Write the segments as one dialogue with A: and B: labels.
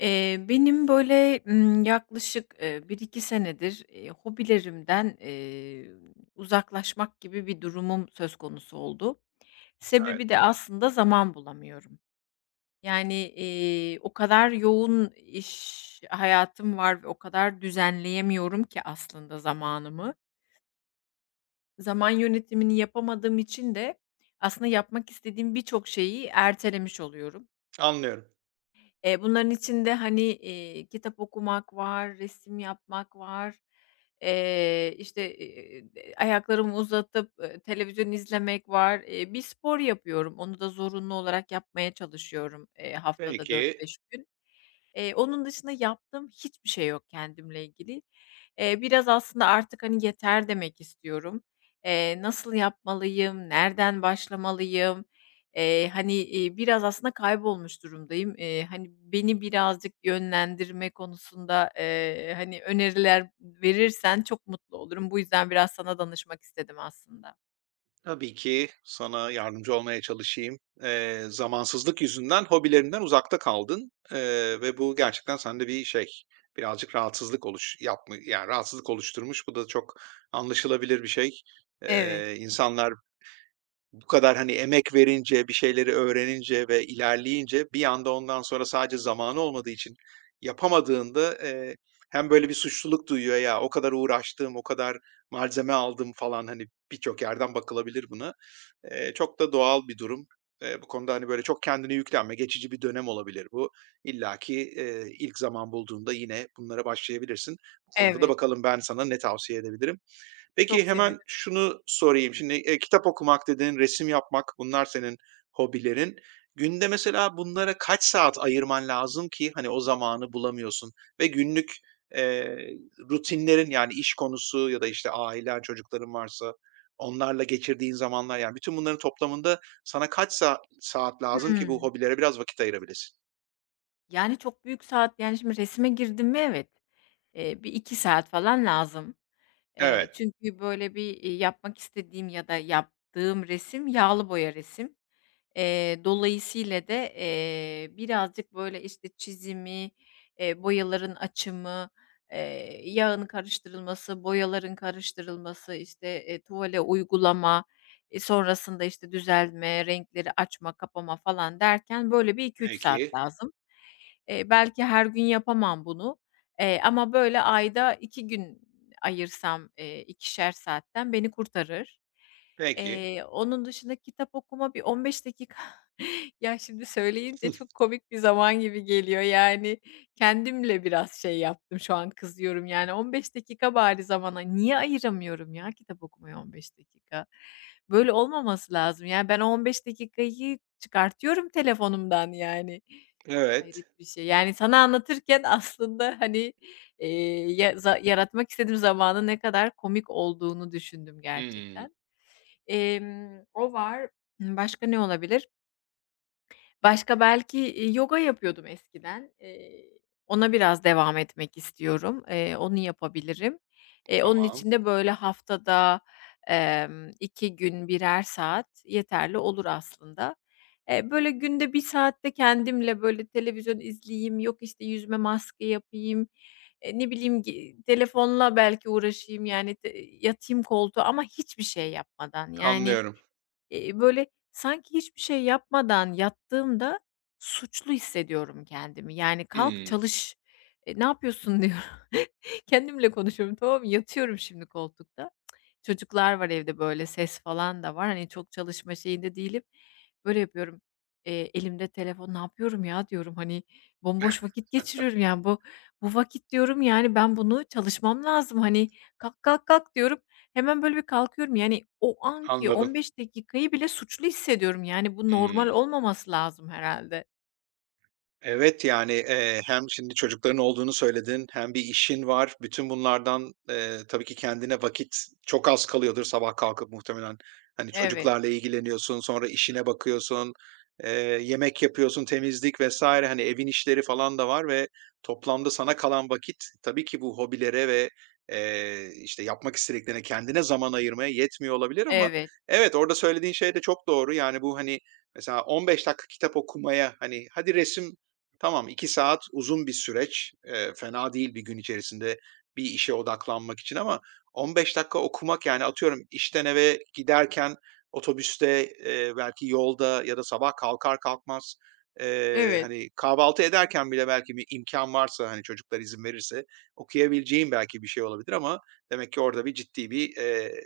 A: Benim, böyle, yaklaşık, 1-2 senedir, hobilerimden, uzaklaşmak gibi bir durumum söz konusu oldu.
B: Evet,
A: Sebebi de aslında zaman bulamıyorum. Yani, o kadar yoğun iş hayatım var ve o kadar düzenleyemiyorum ki aslında zamanımı. Zaman yönetimini yapamadığım için de aslında yapmak istediğim birçok şeyi ertelemiş oluyorum.
B: anlıyorum.
A: Bunların içinde, hani, kitap okumak var, resim yapmak var, işte, ayaklarımı uzatıp, televizyon izlemek var. Bir spor yapıyorum. Onu da zorunlu olarak yapmaya çalışıyorum, haftada dört
B: Peki,
A: beş gün. Onun dışında yaptığım hiçbir şey yok kendimle ilgili. Biraz aslında artık, hani, yeter demek istiyorum. Nasıl yapmalıyım, nereden başlamalıyım? Hani, biraz aslında kaybolmuş durumdayım. Hani, beni birazcık yönlendirme konusunda, hani, öneriler verirsen çok mutlu olurum. Bu yüzden biraz sana danışmak istedim aslında.
B: tabii ki sana yardımcı olmaya çalışayım. Zamansızlık yüzünden hobilerinden uzakta kaldın, ve bu gerçekten sende bir şey, birazcık rahatsızlık oluş yapmı yani rahatsızlık oluşturmuş. Bu da çok anlaşılabilir bir şey.
A: Evet,
B: İnsanlar bu kadar, hani, emek verince, bir şeyleri öğrenince ve ilerleyince bir anda ondan sonra sadece zamanı olmadığı için yapamadığında, hem böyle bir suçluluk duyuyor, "Ya, o kadar uğraştım, o kadar malzeme aldım." falan, hani, birçok yerden bakılabilir buna. Çok da doğal bir durum. Bu konuda, hani, böyle çok kendine yüklenme, geçici bir dönem olabilir bu. İllaki, ilk zaman bulduğunda yine bunlara başlayabilirsin. Bu konuda da
A: evet.
B: bakalım ben sana ne tavsiye edebilirim?
A: Çok
B: Peki
A: sevinirim.
B: hemen şunu sorayım. Şimdi, kitap okumak dedin, resim yapmak bunlar senin hobilerin. Günde mesela bunlara kaç saat ayırman lazım ki, hani, o zamanı bulamıyorsun ve günlük, eee, rutinlerin, yani, iş konusu ya da, işte, ailen, çocukların varsa onlarla geçirdiğin zamanlar, yani, bütün bunların toplamında sana kaç sa saat lazım ki bu
A: Hımm.
B: hobilere biraz vakit ayırabilesin?
A: Yani, çok büyük saat yani, şimdi resme girdim mi, evet. Bir 2 saat falan lazım. Eee,
B: Evet.
A: çünkü böyle bir, yapmak istediğim ya da yaptığım resim yağlı boya resim. Dolayısıyla da, birazcık böyle, işte, çizimi, boyaların açımı, yağın karıştırılması, boyaların karıştırılması, işte, tuvale uygulama, sonrasında, işte, düzeltme, renkleri açma, kapama falan derken böyle bir iki üç saat
B: Peki,
A: lazım. Belki her gün yapamam bunu, ama böyle ayda 2 gün ayırsam, 2'şer saatten beni kurtarır.
B: peki.
A: Onun dışında kitap okuma bir 15 dakika. Ya, şimdi söyleyince çok komik bir zaman gibi geliyor. Yani, kendimle biraz şey yaptım, şu an kızıyorum. Yani, 15 dakika bari zamana niye ayıramıyorum ya, kitap okumaya 15 dakika? Böyle olmaması lazım. Yani, ben o 15 dakikayı çıkartıyorum telefonumdan, yani.
B: Evet.
A: Hayret bir şey. Yani, sana anlatırken aslında, hani, ya yaratmak istediğim zamanın ne kadar komik olduğunu düşündüm
B: Hımm.
A: gerçekten. O var. Başka ne olabilir? Başka belki, yoga yapıyordum eskiden. Ona biraz devam etmek istiyorum. Onu yapabilirim. Onun
B: Tamam.
A: için de böyle haftada, 2 gün birer saat yeterli olur aslında. Böyle günde bir saat de kendimle böyle televizyon izleyeyim, yok işte yüzüme maske yapayım, ne bileyim telefonla belki uğraşayım, yani yatayım koltuğa ama hiçbir şey yapmadan yani.
B: Anlıyorum.
A: Böyle, sanki hiçbir şey yapmadan yattığımda suçlu hissediyorum kendimi. Yani, "Kalk,
B: Hımm.
A: çalış, ne yapıyorsun?" diyorum. Kendimle konuşuyorum, tamam mı? Yatıyorum şimdi koltukta. Çocuklar var evde, böyle, ses falan da var. Hani, çok çalışma şeyinde değilim. Böyle yapıyorum, elimde telefon, "Ne yapıyorum ya?" diyorum. Hani, "Bomboş vakit geçiriyorum, yani, bu vakit," diyorum, "yani, ben bunu çalışmam lazım. Hani, kalk, kalk, kalk." diyorum. Hemen böyle bir kalkıyorum. Yani o anki
B: Anladım.
A: 15 dakikayı bile suçlu hissediyorum. Yani bu normal
B: Hımm.
A: olmaması lazım herhâlde.
B: Evet, yani, hem şimdi çocukların olduğunu söyledin hem bir işin var. Bütün bunlardan, tabii ki kendine vakit çok az kalıyordur sabah kalkıp muhtemelen. Hani,
A: Evet,
B: çocuklarla ilgileniyorsun, sonra işine bakıyorsun, eee, yemek yapıyorsun, temizlik vesaire hani, evin işleri falan da var ve toplamda sana kalan vakit tabii ki bu hobilere ve, işte, yapmak istediklerine, kendine zaman ayırmaya yetmiyor olabilir ama
A: evet,
B: evet, orada söylediğin şey de çok doğru. Yani, bu, hani, mesela 15 dakika kitap okumaya, hani, hadi resim Tamam, 2 saat uzun bir süreç. Fena değil bir gün içerisinde bir işe odaklanmak için ama 15 dakika okumak, yani, atıyorum işten eve giderken otobüste, belki yolda ya da sabah kalkar kalkmaz,
A: evet.
B: hani, kahvaltı ederken bile belki bir imkan varsa, hani, çocuklar izin verirse okuyabileceğim belki bir şey olabilir ama demek ki orada ciddi bir,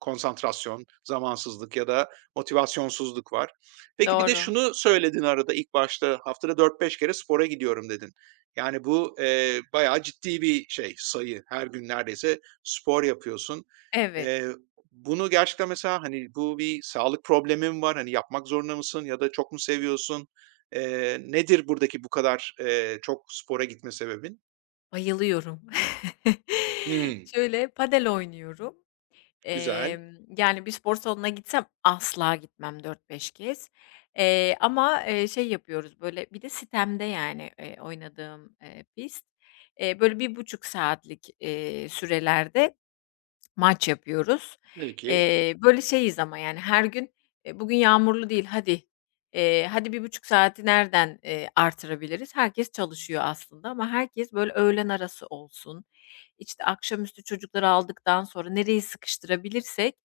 B: konsantrasyon, zamansızlık ya da motivasyonsuzluk var. Peki bir de
A: Doğru.
B: şunu söyledin arada ilk başta, "Haftada dört beş kere spora gidiyorum." dedin. Yani bu, bayağı ciddi bir şey, sayı. Her gün neredeyse spor yapıyorsun.
A: Evet,
B: Eee, Bunu gerçekten mesela, hani, bu bir sağlık problemi mi var? Hani, yapmak zorunda mısın ya da çok mu seviyorsun? Nedir buradaki bu kadar, çok spora gitme sebebin?
A: bayılıyorum.
B: Hımm,
A: Şöyle, padel oynuyorum.
B: güzel.
A: Yani bir spor salonuna gitsem asla gitmem 4-5 kez. Ama, şey yapıyoruz, böyle bir de sitemde yani, oynadığım, pist. Böyle 1,5 saatlik, sürelerde maç yapıyoruz.
B: Peki,
A: Böyle, şeyiz ama, yani, her gün, "Bugün yağmurlu değil, hadi, hadi 1,5 saati nereden, artırabiliriz?" Herkes çalışıyor aslında ama herkes, böyle, öğlen arası olsun, İşte akşamüstü çocukları aldıktan sonra nereyi sıkıştırabilirsek,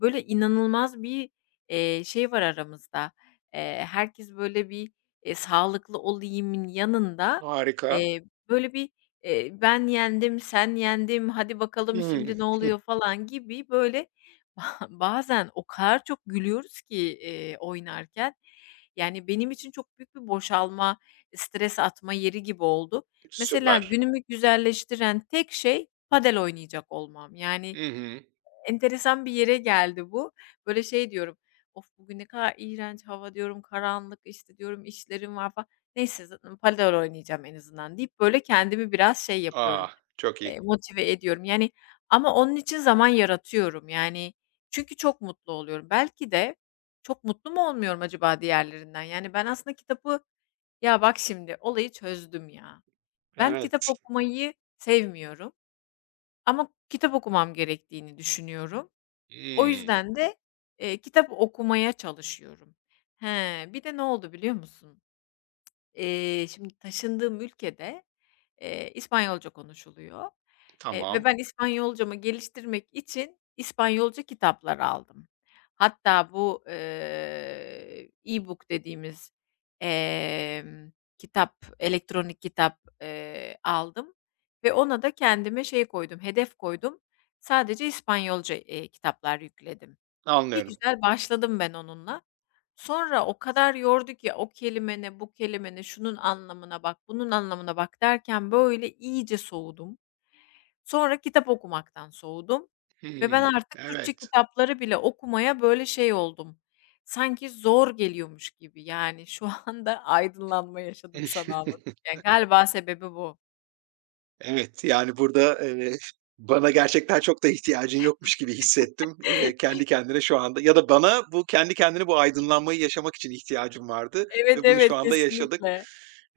A: böyle, inanılmaz bir, şey var aramızda. Herkes, böyle, bir, sağlıklı olayımın yanında,
B: harika.
A: eee, böyle, bir. Ben yendim, sen yendim, hadi bakalım
B: Hımm,
A: şimdi ne oluyor falan gibi böyle. Bazen o kadar çok gülüyoruz ki, oynarken. Yani benim için çok büyük bir boşalma, stres atma yeri gibi oldu. Mesela
B: süper.
A: günümü güzelleştiren tek şey padel oynayacak olmam. Yani
B: Hı hı.
A: enteresan bir yere geldi bu. Böyle şey diyorum, "Of, bugün ne kadar iğrenç hava," diyorum, "karanlık," işte, diyorum, "işlerim var," falan. "Neyse, zaten padel oynayacağım en azından," deyip böyle kendimi biraz şey yapıyorum,
B: Ah, çok iyi.
A: Motive ediyorum. Yani ama onun için zaman yaratıyorum. Yani çünkü çok mutlu oluyorum. Belki de çok mutlu mu olmuyorum acaba diğerlerinden? Yani ben aslında kitabı, ya bak şimdi olayı çözdüm ya. Ben kitap
B: Evet.
A: okumayı sevmiyorum ama kitap okumam gerektiğini düşünüyorum. O
B: Hımm,
A: yüzden de, kitap okumaya çalışıyorum. He, bir de ne oldu biliyor musun? Şimdi taşındığım ülkede, İspanyolca konuşuluyor, ve
B: tamam.
A: ben İspanyolcamı geliştirmek için İspanyolca kitaplar aldım. Hatta bu, e-book dediğimiz, emm, kitap, elektronik kitap, aldım ve ona da kendime şey koydum, hedef koydum. Sadece İspanyolca, kitaplar yükledim. Bir
B: Anlıyorum.
A: güzel başladım ben onunla. Sonra o kadar yordu ki o kelime ne, bu kelime ne, şunun anlamına bak, bunun anlamına bak derken böyle iyice soğudum. Sonra kitap okumaktan soğudum ve ben
B: Hımm.
A: artık Türkçe
B: Evet.
A: kitapları bile okumaya böyle şey oldum. Sanki zor geliyormuş gibi. Yani şu anda aydınlanma yaşadım sana anlatırken. Galiba sebebi bu.
B: Evet, yani, burada, bana gerçekten çok da ihtiyacın yokmuş gibi hissettim. Kendi kendine şu anda ya da bana bu kendi kendine bu aydınlanmayı yaşamak için ihtiyacım vardı
A: Evet,
B: ve bunu şu
A: evet,
B: anda yaşadık.
A: kesinlikle.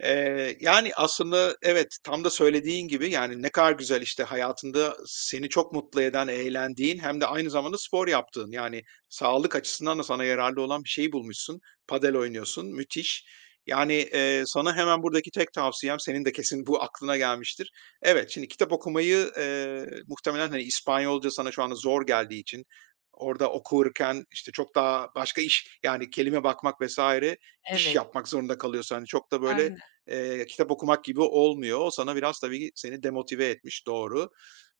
B: Yani, aslında evet, tam da söylediğin gibi, yani, ne kadar güzel, işte, hayatında seni çok mutlu eden, eğlendiğin hem de aynı zamanda spor yaptığın, yani, sağlık açısından da sana yararlı olan bir şeyi bulmuşsun. Padel oynuyorsun, müthiş. Yani, sana hemen buradaki tek tavsiyem, senin de kesin bu aklına gelmiştir. Evet, şimdi kitap okumayı, muhtemelen, hani, İspanyolca sana şu anda zor geldiği için orada okurken, işte, çok daha başka iş, yani, kelime bakmak vesaire iş
A: Evet,
B: yapmak zorunda kalıyorsun. Hani, çok da böyle
A: aynen.
B: Kitap okumak gibi olmuyor. O sana biraz tabii seni demotive etmiş, doğru.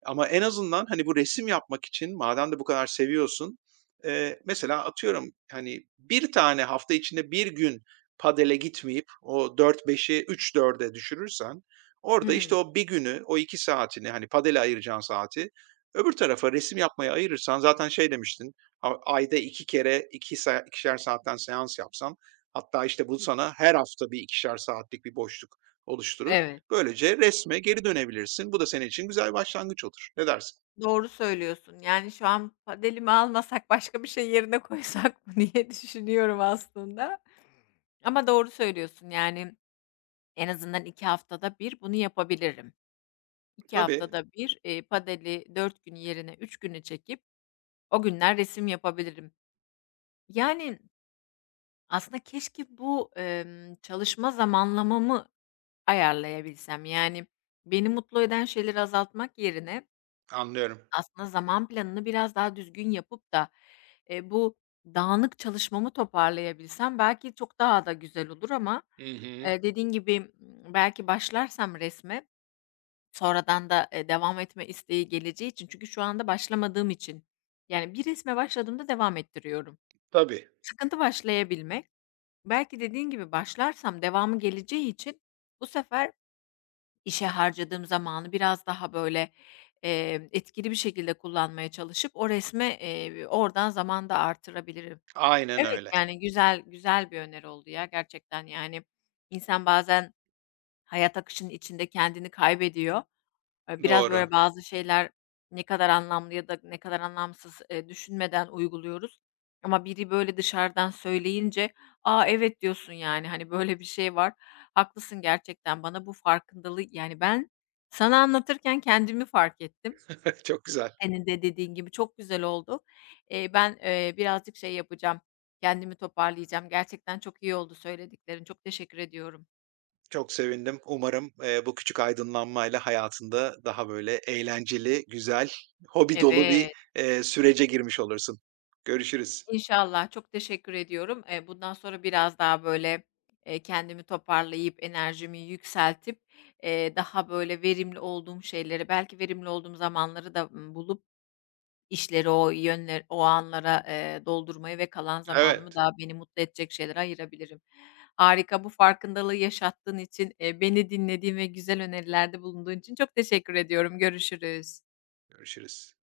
B: Ama en azından, hani, bu resim yapmak için madem de bu kadar seviyorsun, mesela atıyorum, hani, bir tane hafta içinde bir gün padele gitmeyip o dört beşi üç dörde düşürürsen orada, işte,
A: Hımm,
B: o bir günü, o 2 saatini, hani, padele ayıracağın saati öbür tarafa resim yapmaya ayırırsan zaten şey demiştin, ayda 2 kere ikişer saatten seans yapsan hatta, işte, bu sana her hafta bir ikişer saatlik bir boşluk oluşturur.
A: evet.
B: Böylece resme geri dönebilirsin. Bu da senin için güzel bir başlangıç olur. Ne dersin?
A: Doğru söylüyorsun. Yani, şu an padelimi almasak, başka bir şey yerine koysak mı diye düşünüyorum aslında, ama doğru söylüyorsun. Yani, en azından 2 haftada bir bunu yapabilirim. İki
B: Tabii,
A: haftada bir padeli 4 gün yerine 3 günü çekip o günler resim yapabilirim. Yani, aslında keşke bu, çalışma zamanlamamı ayarlayabilsem. Yani, beni mutlu eden şeyleri azaltmak yerine
B: anlıyorum.
A: aslında zaman planını biraz daha düzgün yapıp da, bu dağınık çalışmamı toparlayabilsem belki çok daha da güzel olur ama,
B: Hı hı.
A: dediğin gibi, belki başlarsam resme sonradan da, devam etme isteği geleceği için çünkü şu anda başlamadığım için, yani, bir resme başladığımda devam ettiriyorum.
B: Tabii,
A: Sıkıntı başlayabilmek. Belki dediğin gibi başlarsam devamı geleceği için bu sefer İşe harcadığım zamanı biraz daha, böyle, etkili bir şekilde kullanmaya çalışıp o resme, oradan zaman da artırabilirim.
B: aynen
A: Evet,
B: öyle.
A: yani, güzel güzel bir öneri oldu ya gerçekten, yani. İnsan bazen hayat akışının içinde kendini kaybediyor. Biraz,
B: Doğru.
A: böyle, bazı şeyler ne kadar anlamlı ya da ne kadar anlamsız, düşünmeden uyguluyoruz ama biri, böyle, dışarıdan söyleyince, "A, evet," diyorsun, yani, hani, böyle bir şey var. Haklısın gerçekten, bana bu farkındalığı. Yani, ben sana anlatırken kendimi fark ettim.
B: Çok güzel.
A: Senin de dediğin gibi çok güzel oldu. Ben, birazcık şey yapacağım, kendimi toparlayacağım. Gerçekten çok iyi oldu söylediklerin. Çok teşekkür ediyorum.
B: Çok sevindim. Umarım, bu küçük aydınlanmayla hayatında daha böyle eğlenceli, güzel, hobi dolu bir,
A: Evet.
B: sürece girmiş olursun. Görüşürüz.
A: İnşallah. Çok teşekkür ediyorum. Bundan sonra biraz daha, böyle, kendimi toparlayıp, enerjimi yükseltip, daha, böyle, verimli olduğum şeyleri, belki verimli olduğum zamanları da, bulup işleri o yönler, o anlara, doldurmayı ve kalan zamanımı
B: Evet,
A: daha beni mutlu edecek şeylere ayırabilirim. Harika, bu farkındalığı yaşattığın için, beni dinlediğin ve güzel önerilerde bulunduğun için çok teşekkür ediyorum. Görüşürüz.
B: görüşürüz.